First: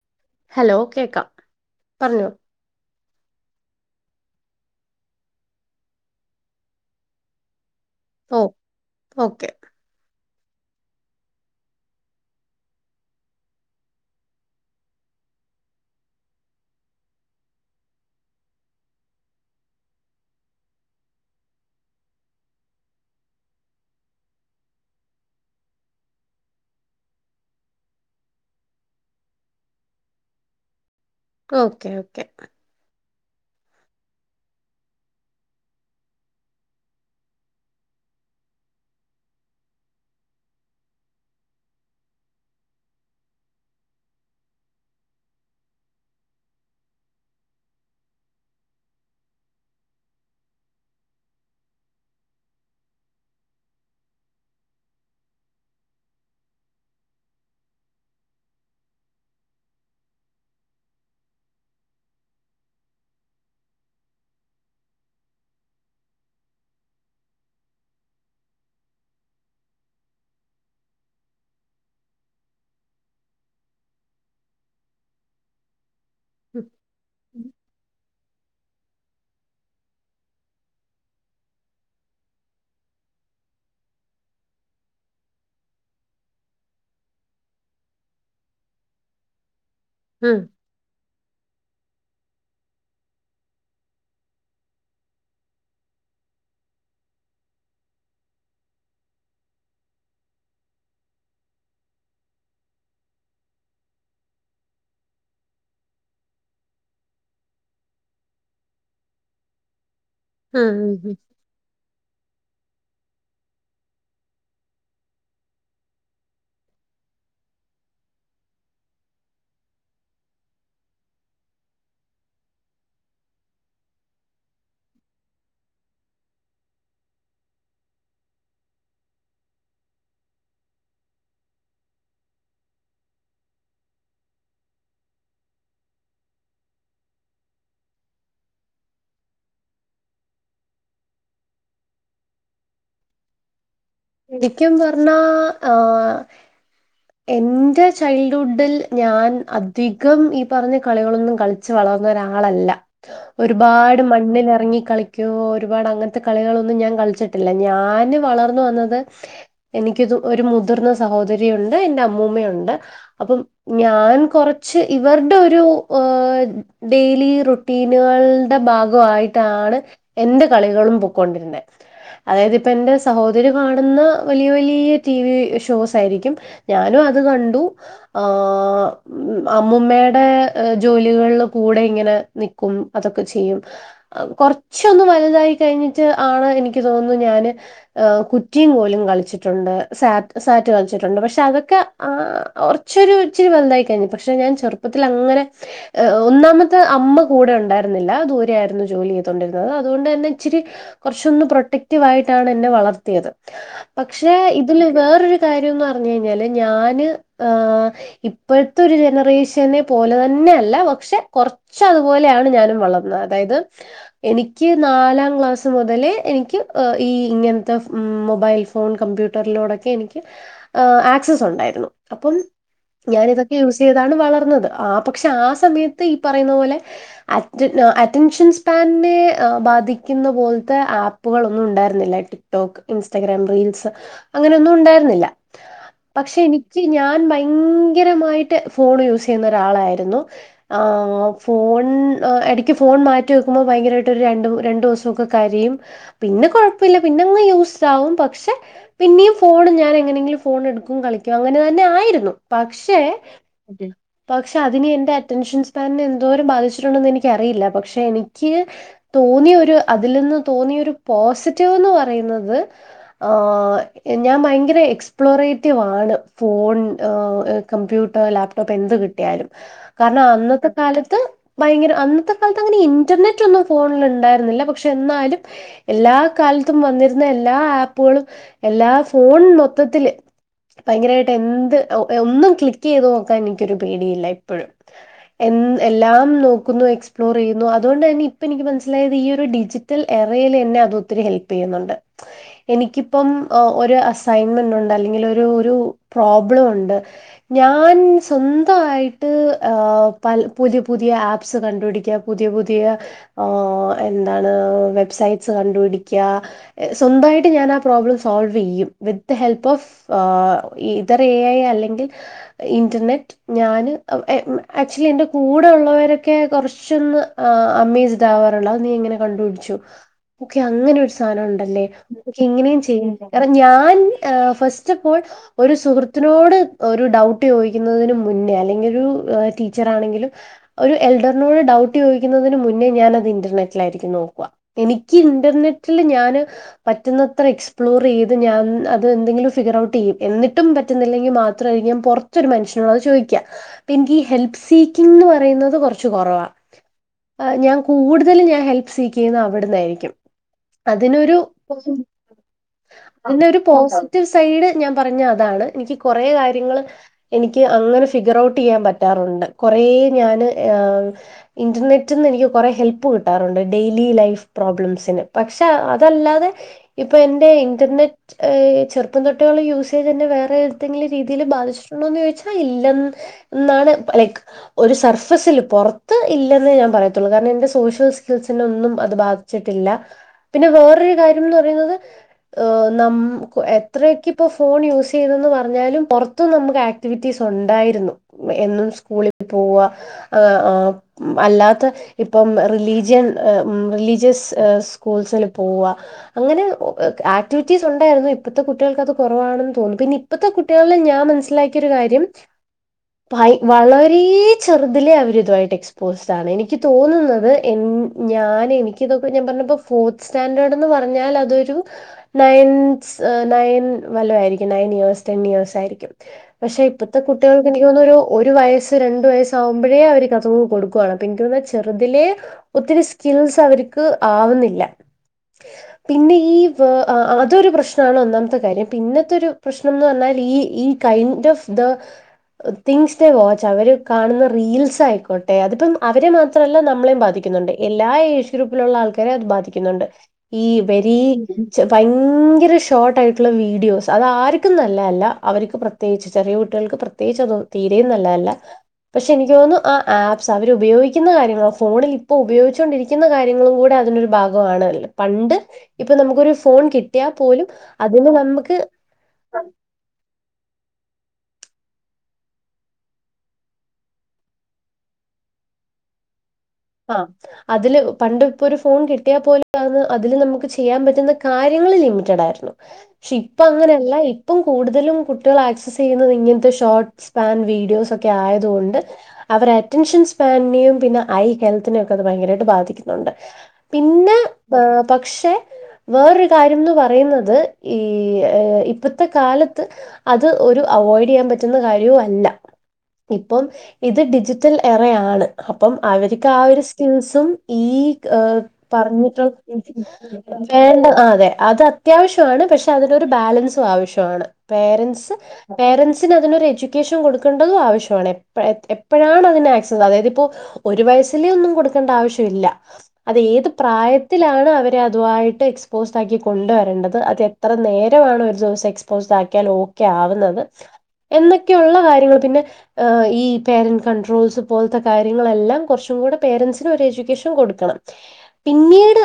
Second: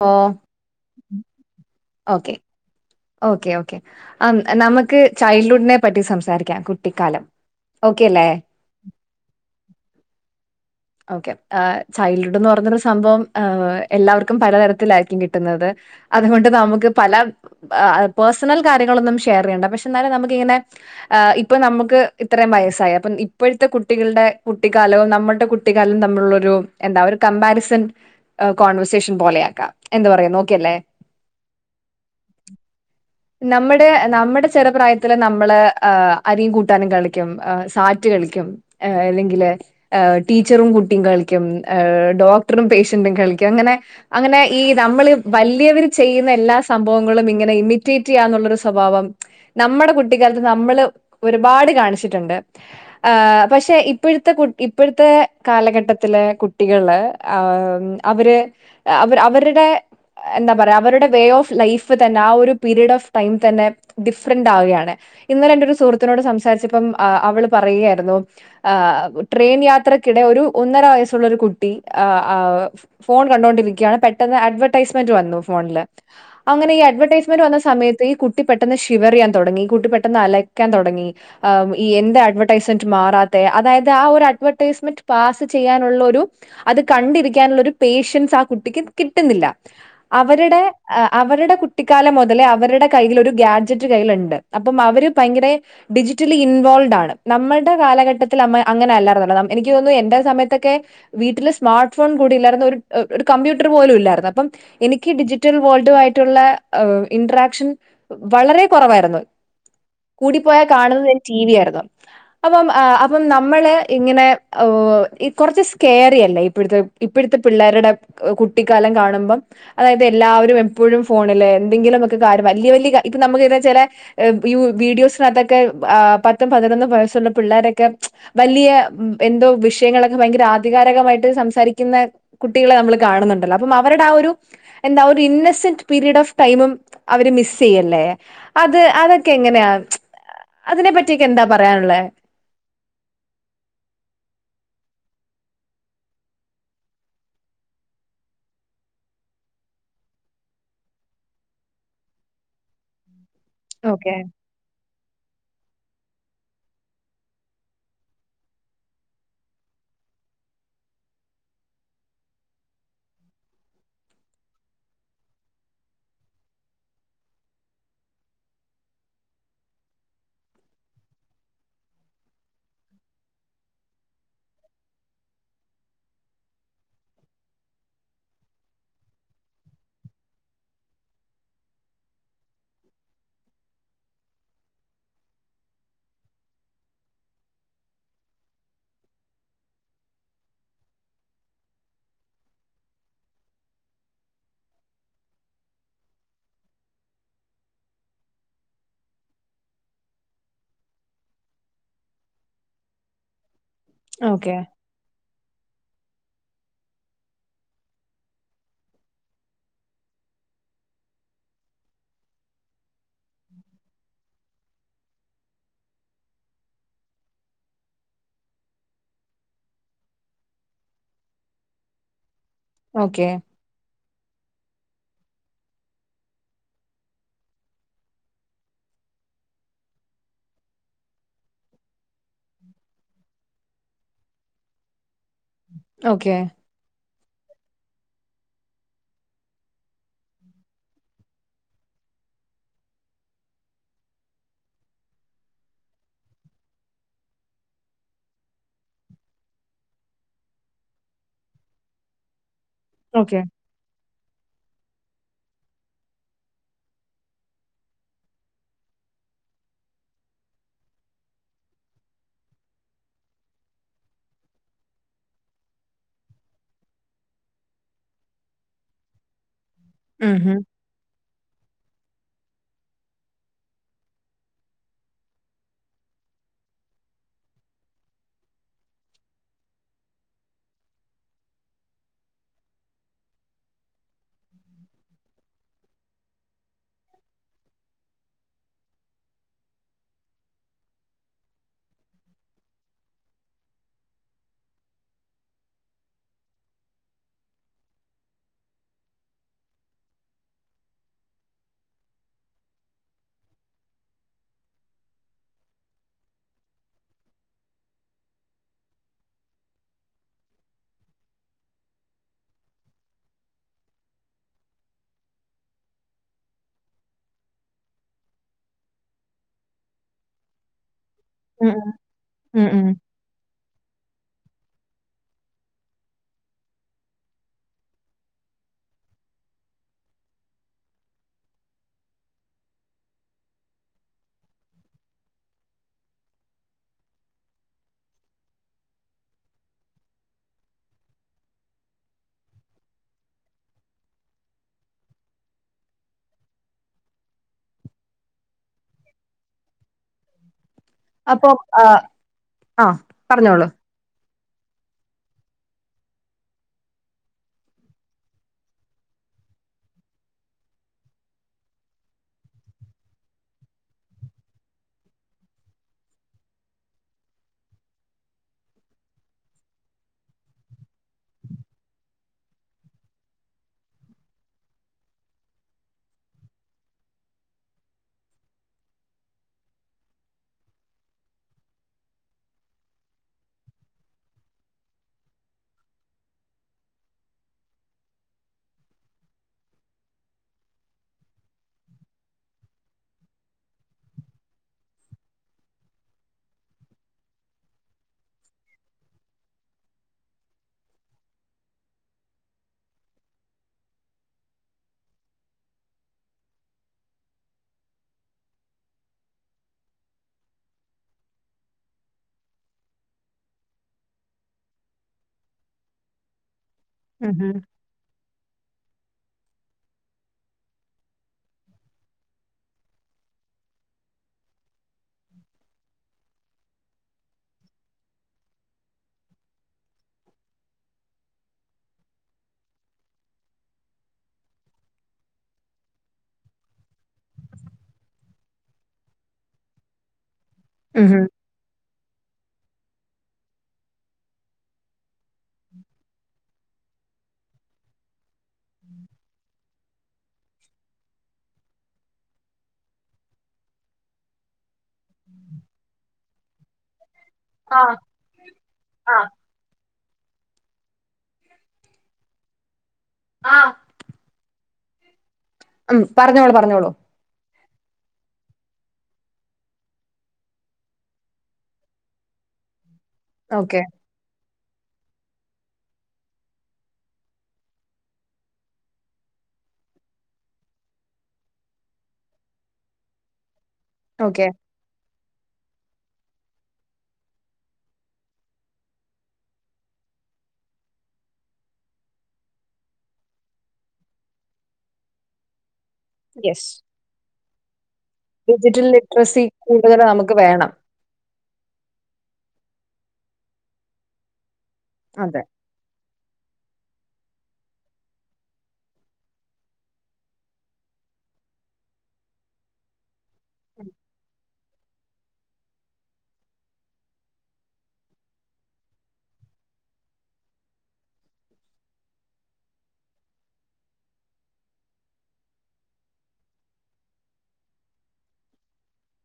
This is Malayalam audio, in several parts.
ഓ ഹലോ കേക്കാം പറഞ്ഞോ ഓക്കെ ഓക്കെ ഓക്കേ ഹേം നമ്മക്ക് ചൈൽഡ്ഹുഡിനെ പറ്റി സംസാരിക്കാം കുട്ടിക്കാലം ഓക്കെ അല്ലേ ഓ ഓക്കെ ഓക്കെ ഏ ചൈൽഡ്ഹുഡെന്ന് പറഞ്ഞോരു സംഭവം ഏ എല്ലാവർക്കും പലതരത്തിലായിരിക്കും കിട്ടുന്നത് അതുകൊണ്ട് നമ്മക്ക് പല എ അ പേഴ്സണൽ കാര്യങ്ങളൊന്നും ഷെയർ ചെയ്യണ്ട പക്ഷെ ഇന്നാലും നമ്മക്ക് ഇങ്ങനെ ഏ ഇപ്പൊ നമ്മുക്ക് ഇത്രയും വയസ്സായി അപ്പം ഇപ്പോഴത്തെ കുട്ടികളുടെ കുട്ടിക്കാലവും നമ്മളുടെ കുട്ടി കുട്ടി കാലവും തമ്മിലുള്ളൊരു എന്താ ഒരു കമ്പാരിസൺ എ കോൺവെർസേഷൻ പോലെയക്കാം എന്ത് പറയുന്നു ഓക്കേ അല്ലേ കൊ ഓക്കെ ഓക്കെ നമ്മടെ നമ്മടെ ചെറു പ്രായത്തിൽ നമ്മൾ ഏ അരിയും കൂട്ടാനും കളിക്കും ഏ സാറ്റ് കളിക്കും ഏ ഇല്ലെങ്കിൽ ഏ ടീച്ചറും കുട്ടിയും കളിക്കും ഏ ഡോക്ടറും പേഷ്യന്റും കളിക്കും അങ്ങനെ അങ്ങനെ ഈ നമ്മൾ വല്ലിയവര് ചെയ്യുന്ന എല്ലാ സംഭവങ്ങളും ഇങ്ങനെ ഇമിറ്റേറ്റ് ചെയ്യാന്നുള്ളൊരു സ്വഭാവം നമ്മടെ കുട്ടിക്കാലത്ത് നമ്മൾ ഒരുപാട് കാണിച്ചിട്ടുണ്ട് ഏ പക്ഷെ ഇപ്പോഴത്തെ കുട്ടി ഇപ്പോഴത്തെ ന്നത്തെ കാലഘട്ടത്തിലെ കുട്ടികള് അവര് അവര് അവരുടെ എന്താ പറയാ അവരുടെ വേ ഓഫ് ലൈഫ് തന്നെ ആ ഒരു പീരയഡ് ഓഫ് ടൈം തന്നെ ഡിഫ്രെന്റ് ആവാണ് ഇന്നലെ എന്റെ ഒരു സുഹൃത്തിനോട് സംസാരിച്ചപ്പം അവള് പറയുകയായിരുന്നു ആ ട്രെയിൻയാ ത്രയ്ക്കിടെ ഒരു ഒന്നര വയസ്സുള്ള ഒരു കുട്ടി അ ആ ഫോൺ കണ്ടൊണ്ടിരിക്ക്യാണ് പെട്ടെന്ന് അഡ്വെർടൈസ്മെന്റ് വന്നു ഫോണില് ഉം അങ്ങനെ ഈ അഡ്വർടൈസ്മെന്റ് വന്ന സമയത്ത് ഈ കുട്ട് കുട്ടി പെട്ടന്ന് ഷിവർയ്യാൻ തൊടങ്ങി കുട്ടി പെട്ടെന്ന് അലയ്ക്കാൻ തൊടങ്ങി ആ ഈ എന്ത അഡ്വർടൈസ്മെന്റ് മാറാത്തെ അതായത് ആ ഒരഡ്വർ ടൈസ്‌മെന്റ് പാസ് ചെയ്യാനുള്ള ഒരു അത് കണ്ടിരിക്കാനുള്ള ഒരു പേഷ്യൻസ് ആ കുട്ടിക്ക് കിട്ടുന്നില്ല. ഉം അവരുടെ അവരുടെ കു ട്ടിക്കാലം മൊതലേ അവരുടെ കയ്യിൽ ഒരു ഗാഡ്ജറ്റ് കൈലൊണ്ട് അപ്പം അവര് ഭയങ്കര ഡിജിറ്റലി ഇൻവോൾവ്ഡ് ആണ് നമ്മൾടെ കാലഘട്ടത്തിലമ്മ അങ്ങനെ അല്ലാര്ന്നല്ലോ. എനിക്ക് തോന്നുന്നു എന്റെ സമയത്തൊക്കെ വീട്ടില് സ്മാർട്ട് ഫോൺ കൂടി ഇല്ലാരുന്നു ഒരു ഒരു കമ്പ്യൂട്ടർ പോലും ഇല്ലാരുന്നു അപ്പം എനിക്ക് ഡിജിറ്റൽ വേൾഡുവായിട്ടൊള്ളെ ഇന്ററാക്ഷൻ വളരേ കുറവായിരുന്നു കൂടിപ്പോയാൽ ഉം കാണുന്നത് ഉം. ഞാൻ ടി വി ആയിരുന്നു അപ്പം അപ്പം നമ്മള് ഇങ്ങനെ കുറച്ച് സ്കെയറിയല്ലേ ഇപ്പഴത്തെ ഇപ്പഴത്തെ പിള്ളേരുടെ കുട്ടിക്കാലം കാണുമ്പം, അതായത് എല്ലാവരും എപ്പോഴും ഫോണില് എന്തെങ്കിലുമൊക്കെ കാര്യം വല്ല്യ വല്ല്യ കാ ഇപ്പ നമുക്ക് എന്താച്ചാല് വീഡിയോസിനകത്തൊക്കെ പത്തും പതിനൊന്നും വയസ്സുള്ള പിള്ളേരൊക്കെ വലിയ എന്തോ വിഷയങ്ങളങ്ങ് ഭയങ്കര ആധികാരകമായിട്ട് സംസാരിക്കുന്ന കുട്ടികളെ നമ്മള് കാണുന്നുണ്ടല്ലോ അപ്പം അവരുടെ ആ ഒരു എന്താ ഒരു ഇന്നസെന്റ് പീരീഡ് ഓഫ് ടൈമും അവര് മിസ് ചെയ്യല്ലേ അത് അതൊക്കെ എങ്ങനെയാ അതിനെ പറ്റീക്കെ എന്താ പറയാനുള്ളത്? ശരിക്കും പറണ്ണാ ആ എന്റെ ചൈൽഡ്ഹുഡിൽ ഞാൻ അധികം ഈ പറഞ്ഞ കളികളൊന്നും കളിച്ച് വളർന്ന ഒരാളല്ല. ഒരുപാട് ഓക്കെ മണ്ണിലെറങ്ങി കളിക്കുവോ ഒരുപാട് അങ്ങനത്തെ കളികളൊ ഞൻ കളിച്ചിട്ടില്ല, ഞാന് വളർന്ന് വന്നത് എനിക്കത് ഒരു മുതിർന്ന സഹോദരി ഉണ്ട് എന്റെ അമ്മൂമ്മയൊണ്ട് അപ്പം ഞാൻ കുറച്ച് ഇവർടെ ഒരു ഏ ഡെയിലി റുട്ടീനുകളുടെ ഭാഗമായിട്ടാണ് എന്റെ കളികളും പൊക്കൊണ്ടിരുന്നെ അതായത് ഇപ്പ എന്റെ സഹോദരി കാണുന്ന വലിയ വലിയ ടി വി ഷോസ് ആയിരിക്കും, ഞാനും അത് കണ്ടു, ആ അമ്മൂമ്മേടെ ജോലികളിൽ കൂടെ ഇങ്ങനെ നിക്കും അതൊക്കെ ചെയ്യും കൊറച്ചൊന്ന് വലുതായി കഴിഞ്ഞിട്ട് ആണ് എനിക്ക് തോന്നുന്നു ഞാന് കുറ്റിയും കോലും കളിച്ചിട്ടുണ്ട് സാറ്റ് സാറ്റ് കളിച്ചിട്ടുണ്ട് പക്ഷെ പക്ഷെ അതൊക്കെ ആ കൊറച്ചൊരു ഇച്ചിരി വലുതായി കഴിഞ്ഞ് പക്ഷെ ഞാൻ ചെറുപ്പത്തിൽ അങ്ങനെ, ഒന്നാമത് അമ്മ കൂടെ ഒണ്ടായിരുന്നില്ല, ദൂരെ ആയിരുന്നു ജോലി ചെയ്തൊണ്ടിരുന്നത് അതുകൊണ്ട്ന്നെ ഇച്ചിരി കുറച്ചൊന്ന് പ്രൊട്ടക്റ്റീവായിട്ടാണ് എന്നെ വളർത്തിയത്. പക്ഷെ ഓക്കെ ഇതില് വേറൊരു തരും ന്ന് പറ പറഞ്ഞ് കഴിഞ്ഞാൽ ഞാൻ ഏ ഇപ്പോഴത്തെ ഒരു ജനറേഷനെ പോലെ തന്നെ അല്ല പക്ഷെ കൊറച്ച് അതുപോലെയാണ് ഞാനും വളർന്നത് അതായത് എനിക്ക് നാലാം ക്ലാസ് മുതലേ എനിക്ക് ഈ ഇങ്ങൻത്തെ മൊബൈൽ ഫോൺ കമ്പ്യൂട്ടറിലൂടൊക്കെ എനിക്ക് ഏ ആക്സസ് ഒണ്ടായിരുന്നു അപ്പം ഞാൻ ഓക്കെ ഇതൊക്കെ യൂസ് ചെയ് ഇതാണ് വളർന്നത് ആ പക്ഷെ ആ സമയത്ത് ഈ പറയുന്ന പോലെ അറ്റ അറ്റൻഷൻ സ്പാനിനെ ബാധിക്കുന്ന പോൽത്തെ ആപ്പുകളൊന്നും ഉണ്ടായിരുന്നില്ല ടിക്ടോക്ക് ഇൻസ്റ്റഗ്രാം റീൽസ് അങ്ങനെയൊന്നും ഉണ്ടായിരുന്നില്ല ഓക്കെ പക്ഷെ എനിക്ക് ഞാൻ ഭയങ്കരമായിട്ട് ഫോൺ യൂസ് ചെയ്യുന്ന ഒരാളായിരുന്നു ആ ഫോൺ ഇടക്ക് ഫോൺ മാറ്റി വെക്കുമ്പോൾ ഭയങ്കരമായിട്ട് ഒരു രണ്ട്‌ രണ്ടു ദിവസവൊക്കെ കരയും പിന്നെ കൊഴപ്പയില്ല പിന്നെങ്ങ് യൂസ്ഡ് പക്ഷെ പിന്നെയും ഫോൺ ഞാൻ എങ്ങനെങ്കിലും ഫോൺ എടുക്കും കളിക്കും അങ്ങനെ തന്നെ ആയിരുന്നു പക്ഷെ ഓക്കെ പക്ഷെ അതി [unintelligible] അറ്റൻഷൻ സ്പാനിനെ എന്തോരം ബാധിച്ചിട്ടുണ്ടെന്ന് എനിക്കറിയില്ല പക്ഷെ എനിക്ക് തോന്നിയ ഒരു അതിൽ നിന്ന് തോന്നിയ ഒരു പോസിറ്റീവ്ന്ന് പറയുന്നത് ഏ ഞാൻ ഭയങ്കര എക്സ് എ്പ്ലോറേറ്റീവ്ണ് ഫോൺ കമ്പ്യൂട്ടർ ലാപ്ടോപ്പ് എന്ത് കിട്ടിയാലും കാരണം ഉം ഹും അന്നത്തെ കാലത്ത് ഭയങ്കര അന്നത്തെ കാലത്ത് അങ്ങനെ ഇന്റർനെറ്റ് ഒന്നും ഫോണിൽ ഉണ്ടായിരുന്നില്ല പക്ഷെ എന്നാലും എല്ലാ കാലത്തും വന്നിരുന്ന എല്ലാ ആപ്പുകളും എല്ലാ ഫോണൊ മത്തത്തിൽ ഭയങ്കരമായിട്ട് എന്ത് ഒന്നും ക്ലിക്ക് ചെയ്ത് നോക്കാൻ എനിക്കരു പേടിയില്ല ഇപ്പോഴും എ എല്ലാം നോക്കുന്നു എക്സ്പ്ലോർ ചെയ്യുന്നു അതുകൊണ്ട് തന്നെ ഇപ്പ എനിക്ക് മനസ്സിലായത് ഈ ഒരു ഡിജിറ്റൽ എറയിൽ എന്നെ അത്ൊത്തിരി ഹെൽപ് ചെയ്യുന്നുണ്ട് എനിക്കിപ്പം അസൈ ണ്ട് അല്ലെങ്കിൽ ഒരു പ്രോബ്ലം ഉണ്ട് ഞാൻ സ്വന്തമായിട്ട്് പുതിയ പുതിയ ആപ്സ് കണ്ടുപിടിക്കുക പുതിയ പുതിയ എന്താണ് വെബ്സൈറ്റ്സ് കണ്ടുപിടിക്കുക സ്വന്തമായിട്ട് ഞാൻ ആ പ്രോബ്ലം സോൾവ് ചെയ്യും ഹെൽപ് ഓഫ് ഇതർ ഐ അല്ലെങ്കിൽ ഇന്റർനെറ്റ് ഞാന് ആക്ച്വലി എന്റെ കൂടെ ഉള്ളവരൊക്കെ കുറച്ചൊന്ന് അമ്മേസ്ഡ് ആവാറുള്ള അത് നീ ഇങ്ങനെ കണ്ടുപടിച്ചു ഓെ അങ്ങനെ ാനം ഉം ഉണ്ടല്ലേ ഉം ഉം ഇങ്ങനെയും ഉം ചെയ്യ കണം ഞാൻ ഫസ്റ്റ് ഫ് ഓൾ ഒരു സുഹൃത്തിനോട് ഒരു ഡൗട്ട് ചോദിക്കുന്നതിനന് മുന്നേ അല്ലെങ്കിൽ ഒരു ടീച്ചർ ആണെങ്കിലും ഒരു എൽഡറിനോട് ഡൗട്ട് ചോദിക്കുന്നതിന് മുന്നേ ഞാനത് ഇന്റർനെറ്റിലായിരിക്കും നോക്കുക എനിക്ക് ഇന്റർനെറ്റിൽ ഞാന് പറ്റുന്നത്ര എക്സ്പ്ലോർ ചെയ്ത് ഞാൻ അത് എന്തെങ്കിലും ഫിഗർ ഔട്ട് ചെയ്യും എന്നിട്ടും പറ്റുന്നില്ലെങ്കിൽ മാത്രമായിരിക്ക ഞാൻ പുറത്തൊരു മനുഷ്യനോട് അത് ചോദിക്കുക എനിക്ക് ഈ ഹെൽപ് സീക്കിംഗ എന്ന് പറയുന്നത് കുറച്ച് കുറവാാണ് ഞാൻ കൂടുതൽ ഞാൻ ഹെൽപ് സീക്ക് ചെയ്യുന്നത് അവിടുന്നായിരിക്കും അതിനൊരു അപ്പൊ ആഹ ആഹ പറഞ്ഞോളൂ ് സൈഡ് ഞാൻ പറഞ്ഞ അതാണ് എനിക്ക് കുറെേ കാര്യങ്ങൾ എനിക്ക് അങ്ങനെ ഫിഗർ ഔട്ട് ചെയ്യാൻ പറ്റാറുണ്ട് കുറെേ ഞാന് ഇന്റർനെറ്റന്ന് എനിക്ക് കുറ ഹെൽപ്പ് കിട്ടാറുണ്ട് ഡെയിലി ലൈഫ് പ്രോബ്ലംസിന് പക്ഷെ അതല്ലാതെ ഇപ്പൊ എൻന്റെ ഇന്റർനെറ്റ് ചെറുപ്പം തൊട്ടികൾ യൂസ് ചെയ്ത്ന്നെ വേറെ ഏതെങ്കിലും രീതിയിൽ ബാധിച്ചിട്ടുണ്ടോന്ന് ചോദിച്ചാ ഇല്ല എന്നാണ് ലൈക്ക് ഒരു സർഫസിൽ പുറത്ത് ഇല്ലെന്നേ ഞാൻ പറയത്തുള്ളൂ കാരണം എന്റെ സോഷ്യൽ സ്കിൽസിനെ ഒന്നും അത് ബാധിച്ചിട്ടില്ല പിന്നെ വേറൊരു കാര്യംന്ന് പറയുന്നത് ന എത്രയൊക്കെ ഇപ്പോ ഫോൺ യൂസ് ചെയ്തന്ന് പറഞ്ഞാലും പുറത്തും നമുക്ക് ആക്ടിവിറ്റീസ് ഉണ്ടായിരുന്നു എന്നും സ്കൂളിൽ പോവ അല്ലാത്ത ഇപ്പം റിലീജിയൻ റിലീജിയസ് സ്കൂൾസിൽ പോവ അങ്ങനെ ആക്ടിവിറ്റീസ് ഉണ്ടായിരുന്നു ഇപ്പോഴത്തെ കുട്ടികൾക്ക്ത് കുറവാണെന്ന് തോന്നുന്നു പിന്നെ ഇപ്പോഴത്തെ കുട്ടികളിൽ ഞാൻ മനസ്സിലാക്കിയൊരു കാര്യം വളരെ ചെറുതിലെ അവരിതുായിട്ട് എക്സ്പോസ്ഡ് ആണ് എനിക്ക് തോന്നുന്നത് എ ഞാൻ എനിക്ക്തൊക്കെ ഞാൻ പറഞ്ഞ ഫോർത്ത് സ്റ്റാൻഡേർഡ് എന്ന് പറഞ്ഞാൽ അതൊരു നയൻസ് നയൻ വല്ല ആയിരിക്കും നയൻ ഇയേർസ് ടെൻ ഇയേഴ്സ് ആയിരിക്കും പക്ഷെ ഇപ്പഴത്തെ ഉം ഹും കുട്ടികൾക്ക് എനിക്ക് തോന്ന ഒരു വയസ് രണ്ട വയസാവുമ്പോഴേ അവര് കഥ കൊടുക്കുവാണ് ചെറുതിലെ ഒത്തിരി സ്കിൽസ് അവർക്ക് ആവുന്നില്ല പിന്നെ ഈ ആ അതൊരു പ്രശ്നമാണ് ഒന്നാമത്തെ കാര്യം പിന്നത്തെ ഒരു പ്രശ്നം എന്ന് പറഞ്ഞാൽ ഈ ഈ kind of the things the watch അവര് കാണുന്ന റീൽസ് ആയിക്കോട്ടെ അതിപ്പം അവരെ മാത്രമല്ല നമ്മളെയും ബാധിക്കുന്നുണ്ട് എല്ലാ ഏജ് ഗ്രൂപ്പിലുള്ള ആൾക്കാരെയ അത് ബാധിക്കുന്നുണ്ട് ഈ ഉം ബരീ ഹും ഭയങ്കര ഷോർട്ടായിട്ടുള്ള വീഡിയോസ് അത ആർക്കും നല്ലതല്ല അവർക്ക് പ്രത്യേകിച്ച് ചെറിയ കുട്ടികൾക്ക് പ്രത്യേകിച്ച് അത് തീരയും നല്ലതല്ല പക്ഷെ എനിക്ക് തോന്നുന്നു ആ ആപ്സ് അവർ ഉപയോഗിക്കുന്ന കാര്യങ്ങളൾ ഫോണിൽ ഇപ്പോൾ ഉപയോഗിച്ചു കൊണ്ടിരിക്കുന്ന കാര്യങ്ങളും കൂടെ അതിനൊരു ഭാഗമാണ് പണ്ട് ഇപ്പൊ നമുക്കൊരു ഫോൺ കിട്ടിയാൽ പോലും ആ അതിന് നമുക്ക് ആ ആ ഉം പറഞ്ഞോളെ പറഞ്ഞ ആ അതില് പണ്ട ഇപ്പോ ഒരു ഫോൺ കിട്ടിയാ പോല അതില് നമുക്ക് ചെയ്യാൻ പറ്റുന്ന കാര്യങ്ങള് ലിമിറ്റഡ ആയിരുന്നു പക്ഷെ ഇപ്പ ഓക്കെ അങ്ങനെയല്ല ഇപ്പം കൂടുതലും കുട്ടികൾ ആക്സ ചെയ്യുന്നത് ഇങ്ങനത്തെ ഷോർട്ട് സ്പാൻ വീഡിയോസ് ഒക്കെ ആയതുകൊണ്ട് അവർ അറ്റൻഷൻ സ്പാനും പിന്നെ ഐ ഹെൽത്തിനെൊക്കെ അത് ഭയങ്കരമായിട്ട് ബാധിക്കുന്നുണ്ട് പിന്നെ ഓക്കെ പക്ഷെ വേറൊരു കാര്യംന്ന് പറയുന്നത് ഈ ഇപ്പോഴത്തെ കാലത്ത് അത് ഒരു അവോയ്ഡ് ചെയ്യാൻ പറ്റുന്ന കാര്യവും അല്ല ഇപ്പം ഇത് ഡിജിറ്റൽ എറെയാണ് അപ്പം ഇക്ക് ആ യെസ് ഒരു സ്കിൽസും ഏ ഡിജിറ്റൽ ലിറ്ററസി പറഞ്ഞിട്ട കൂടുതൽ നമുക്ക് വേണം വേണ്ട അ അതെ അത് അത്യാവശ്യമാണ് പക്ഷെ അതിനൊരു ബാലൻസും ആവശ്യമാണ് പേരൻറ്സ് അതെ പേരൻറ്സ് അതിനൊരു എഡ്യൂക്കേഷൻ കൊടുക്കേണ്ടതും ആവശ്യമാണ് എപ്പോഴാണ് അതിന ആക്സിമ അതായത് ഇപ്പോ ഒരു വയസ് ഒന്നും കൊടുക്കേണ്ട ആവശ്യമില്ല അത് ഏത് പ്രായത്തിലാണ് അവരെ അതുായിട്ട് എക്സ്പോസ്ഡ് ആക്കി കൊണ്ടുവരേണ്ടത് അത് എത്ര നേരമാണ് ഒരു ദിവസം എക്സ്പോസ്ഡ് ആക്കിയാൽ ഓക്കെ ആവുന്നത് എന്നൊക്കെയുള്ള കാര്യങ്ങൾ പിന്നെ ഈ പേരന്റ് കൺട്രോൾസ് പോലത്തെ കാര്യങ്ങളെല്ലാം കുറച്ച് കൂടേ പേരൻസിന് ഒരു എജ്യൂക്കേഷൻ കൊടുക്കണം പിന്നീട്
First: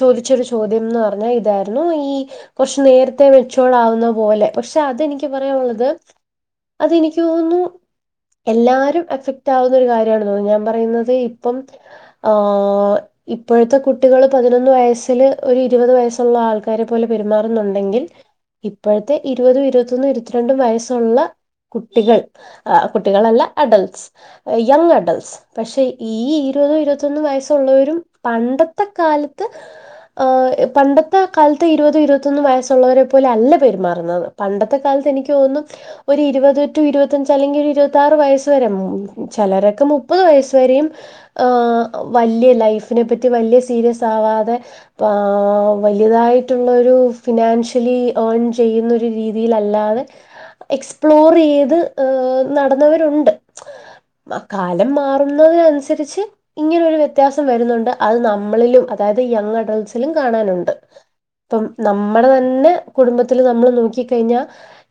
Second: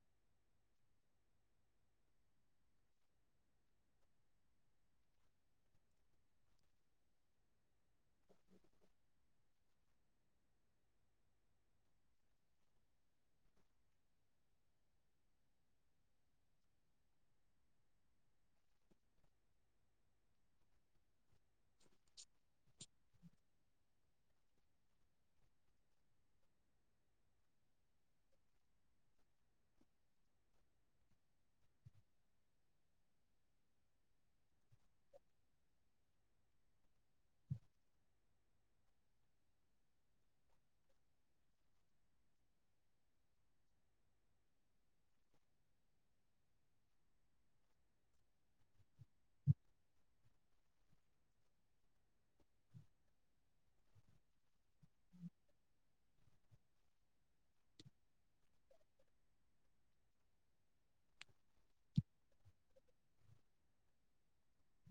ചോദിച്ച ഒരു ചോദ്യംന്ന് പറഞ്ഞാൽ ഇതായിരുന്നു ഈ കുറച്ച് നേരത്തെ മെച്ചോർഡ് ആവുന്ന പോലെ പക്ഷെ അതെനിക്ക് പറയാനുള്ളത് അതെനിക്ക് തോന്നുന്നു എല്ലാരും എഫക്ട് ആവുന്ന ഒരു കാര്യണ് ഞാൻ പറയുന്നത് ഇപ്പം ആ ഇപ്പോഴത്തെ കുട്ടികള് പതിനൊന്ന് വയസ്സില് ഒരു ഇരുപത് വയസ്സുള്ള ആൾക്കാരെ പോലെ പെരുമാറുന്നുണ്ടെങ്കിൽ ഇപ്പോഴത്തെ ഇരുപത ഇരുപത്തൊന്നും ഇരുപത്തിരണ്ടും വയസ്സുള്ള കുട്ടികൾ കുട്ടികളല്ല അഡൾട്ടസ് യങ് അഡൾസ് പക്ഷെ ഈ ഇരുപതോ ഇരുപത്തൊന്ന് വയസ്സുള്ളവരും പണ്ടത്തെ കാലത്ത് ഹ പണ്ടത്തെ കാലത്ത് ഇരുപതോ ഇരുപത്തൊന്ന വയസ്സുള്ളവരെ പോലെ അല്ല പെരുമാറുന്നത് പണ്ടത്തെ കാലത്ത് എനിക്ക് തോന്നും ഒരു ഇരുപത് ടു ഇരുപത്തഞ്ച് അല്ലെങ്കിൽ ഒരു ഇരുപത്തി ആറ് വയസ് വരെ ചിലരൊക്കെ മുപ്പത് വയസ് വരെയും വലിയ ലൈഫിനെ പറ്റി വലിയ സീരിയസ് ആവാതെ വലിയതായിട്ടുള്ള ഒരു ഫിനാൻഷ്യലി ഏൺ ചെയ്യുന്ന ഒരു രീതിൽല്ലാതെ എക്സ്പ്ലോർ ചെയ്ത് നടന്നവരുണ്ട് കാലം മാറുന്നതിനനുസ നുസരിച്ച് ഇങ്ങനെ ഒരു വ്യത്യാസം വരുന്നുണ്ട് അത് നമ്മളിലും അതായത് യങ് അഡൾസിലും കാണാനുണ്ട് ഇപ്പം നമ്മുടെ തന്നെ കുടുംബത്തില്നമ്മൾ നോക്കിക്കഴിഞ്ഞാൽ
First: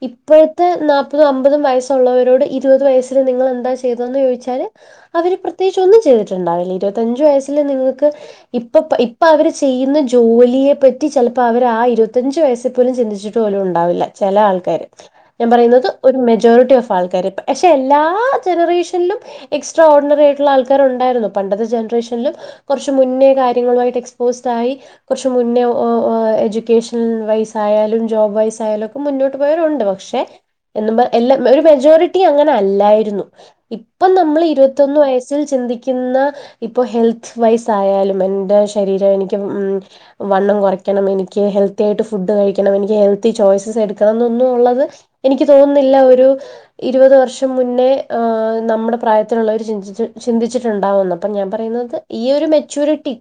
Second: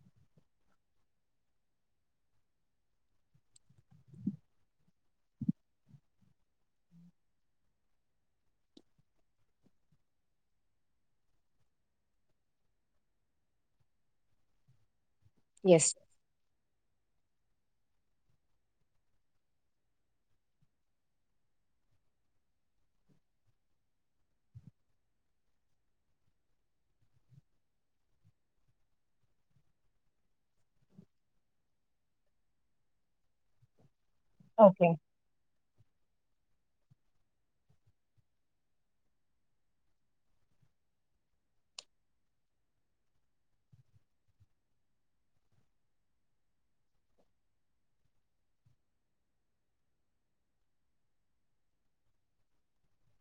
ഇപ്പോഴത്തെ നാല്പതും അമ്പതും വയസ്സുള്ളവരോട് ഇരുപത് വയസില് നിങ്ങൾ എന്താ ചെയ്തന്ന് ചോദിച്ചാല് അവര് പ്രത്യേകിച്ച ഒന്നും ചെയ്തിട്ടുണ്ടാവില്ല ഇരുപത്തഞ്ചു വയസ്സില് നിങ്ങൾക്ക് ഇപ്പ ഇപ്പൊ അവര് ചെയ്യുന്ന ജോലിയെ പറ്റി ചിലപ്പോ അവർ ആ ഇരുപത്തഞ്ചു വയസ്സെപ്പോലും ചിന്തിച്ചിട്ട് പോലും ഉണ്ടാവില്ല ചില ആൾക്കാാര് ഞാൻ പറയുന്നത് യെസ് ഒരു മെജോറിറ്റി ഓഫ് ആൾക്ക പക്ഷെ എല്ലാ ജനറേഷനിലും എക്സ്ട്രാ ഓർഡിനറി ആയിട്ട ുള്ള ആൾക്കാർ ഉണ്ടായിരുന്നു പണ്ടത്തെ ജനറേഷനിലും കുറച്ച മുന്നേ കാര്യങ്ങളുമായിട്ട് എക്സ്പോസ്ഡ് ആയി കുറച്ച മുന്നേ എഡ്യൂക്കേഷൻ വൈസ് ആയാലും ജോബ് വൈസ് ആയാലും ഒക്കെ മുന്നോട്ട് പോയവരുണ്ട് പക്ഷെ എന്നും എല്ലാം ഒരു മെജോറിറ്റി അങ്ങനെ അല്ലായിരുന്നു ഇപ്പം നമ്മൾ ഓക്കെ ഇരുപൊന്ന് വയ ചിന്തിന്ന ഇപ്പോ ഹെൽത്ത് വൈസ് ആയാലും എറെ ശരീരം എനിക്ക് വണ്ണം കുറക്കണം എനിക്ക് ഹെൽത്തി ആയിട്ട് ഫുഡ് കഴിക്കണം എനിക്ക് ഹെൽത്തി ചോയ്സസ് എടുക്കണം എന്നൊന്നും ഉള്ളത് എനിക്ക് തോന്നുന്നില്ല ഒരു ഇരുപത് വർഷം മുന്നേ നമ്മുടെ പ്രായത്തിലുള്ള ഒരു ചിന്തി ചിന്തിച്ചിട്ടുണ്ടാാവുന്നു അപ്പൊ ഞാൻ പറയുന്നത് ഈ ഒരു മെച്യൂരിറ്റി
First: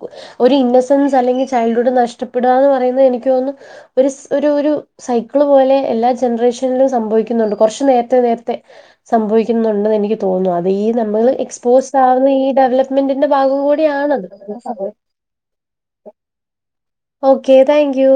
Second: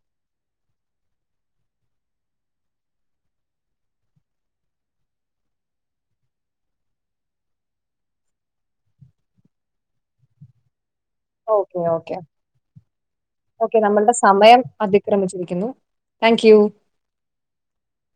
ഒരു ഇന്നസെൻസ് അല്ലെങ്കിൽ ചൈൽഡ്ഹുഡ് നഷ്ടപ്പെടുക എന്ന് പറയുന്നത് എനിക്ക് തോന്നുന്നു ഒരു ഒരു ഒരു സൈക്കിള് പോലെ എല്ലാ ജനറേഷനിലും സംഭവിക്കുന്നുണ്ട് കുറച്ച് നേരത്തെ നേരത്തെ സംഭവിക്കുന്നുണ്ടെന്ന് എനിക്ക് തോന്നുന്നു അത ഈ നമ്മള് എക്സ്പോസ് ഓക്കേ നമ്മളുടെ കൂടിയാണത് സമയം അതിക്രമിച്ചിരിക്കുന്നു thank you okay thank U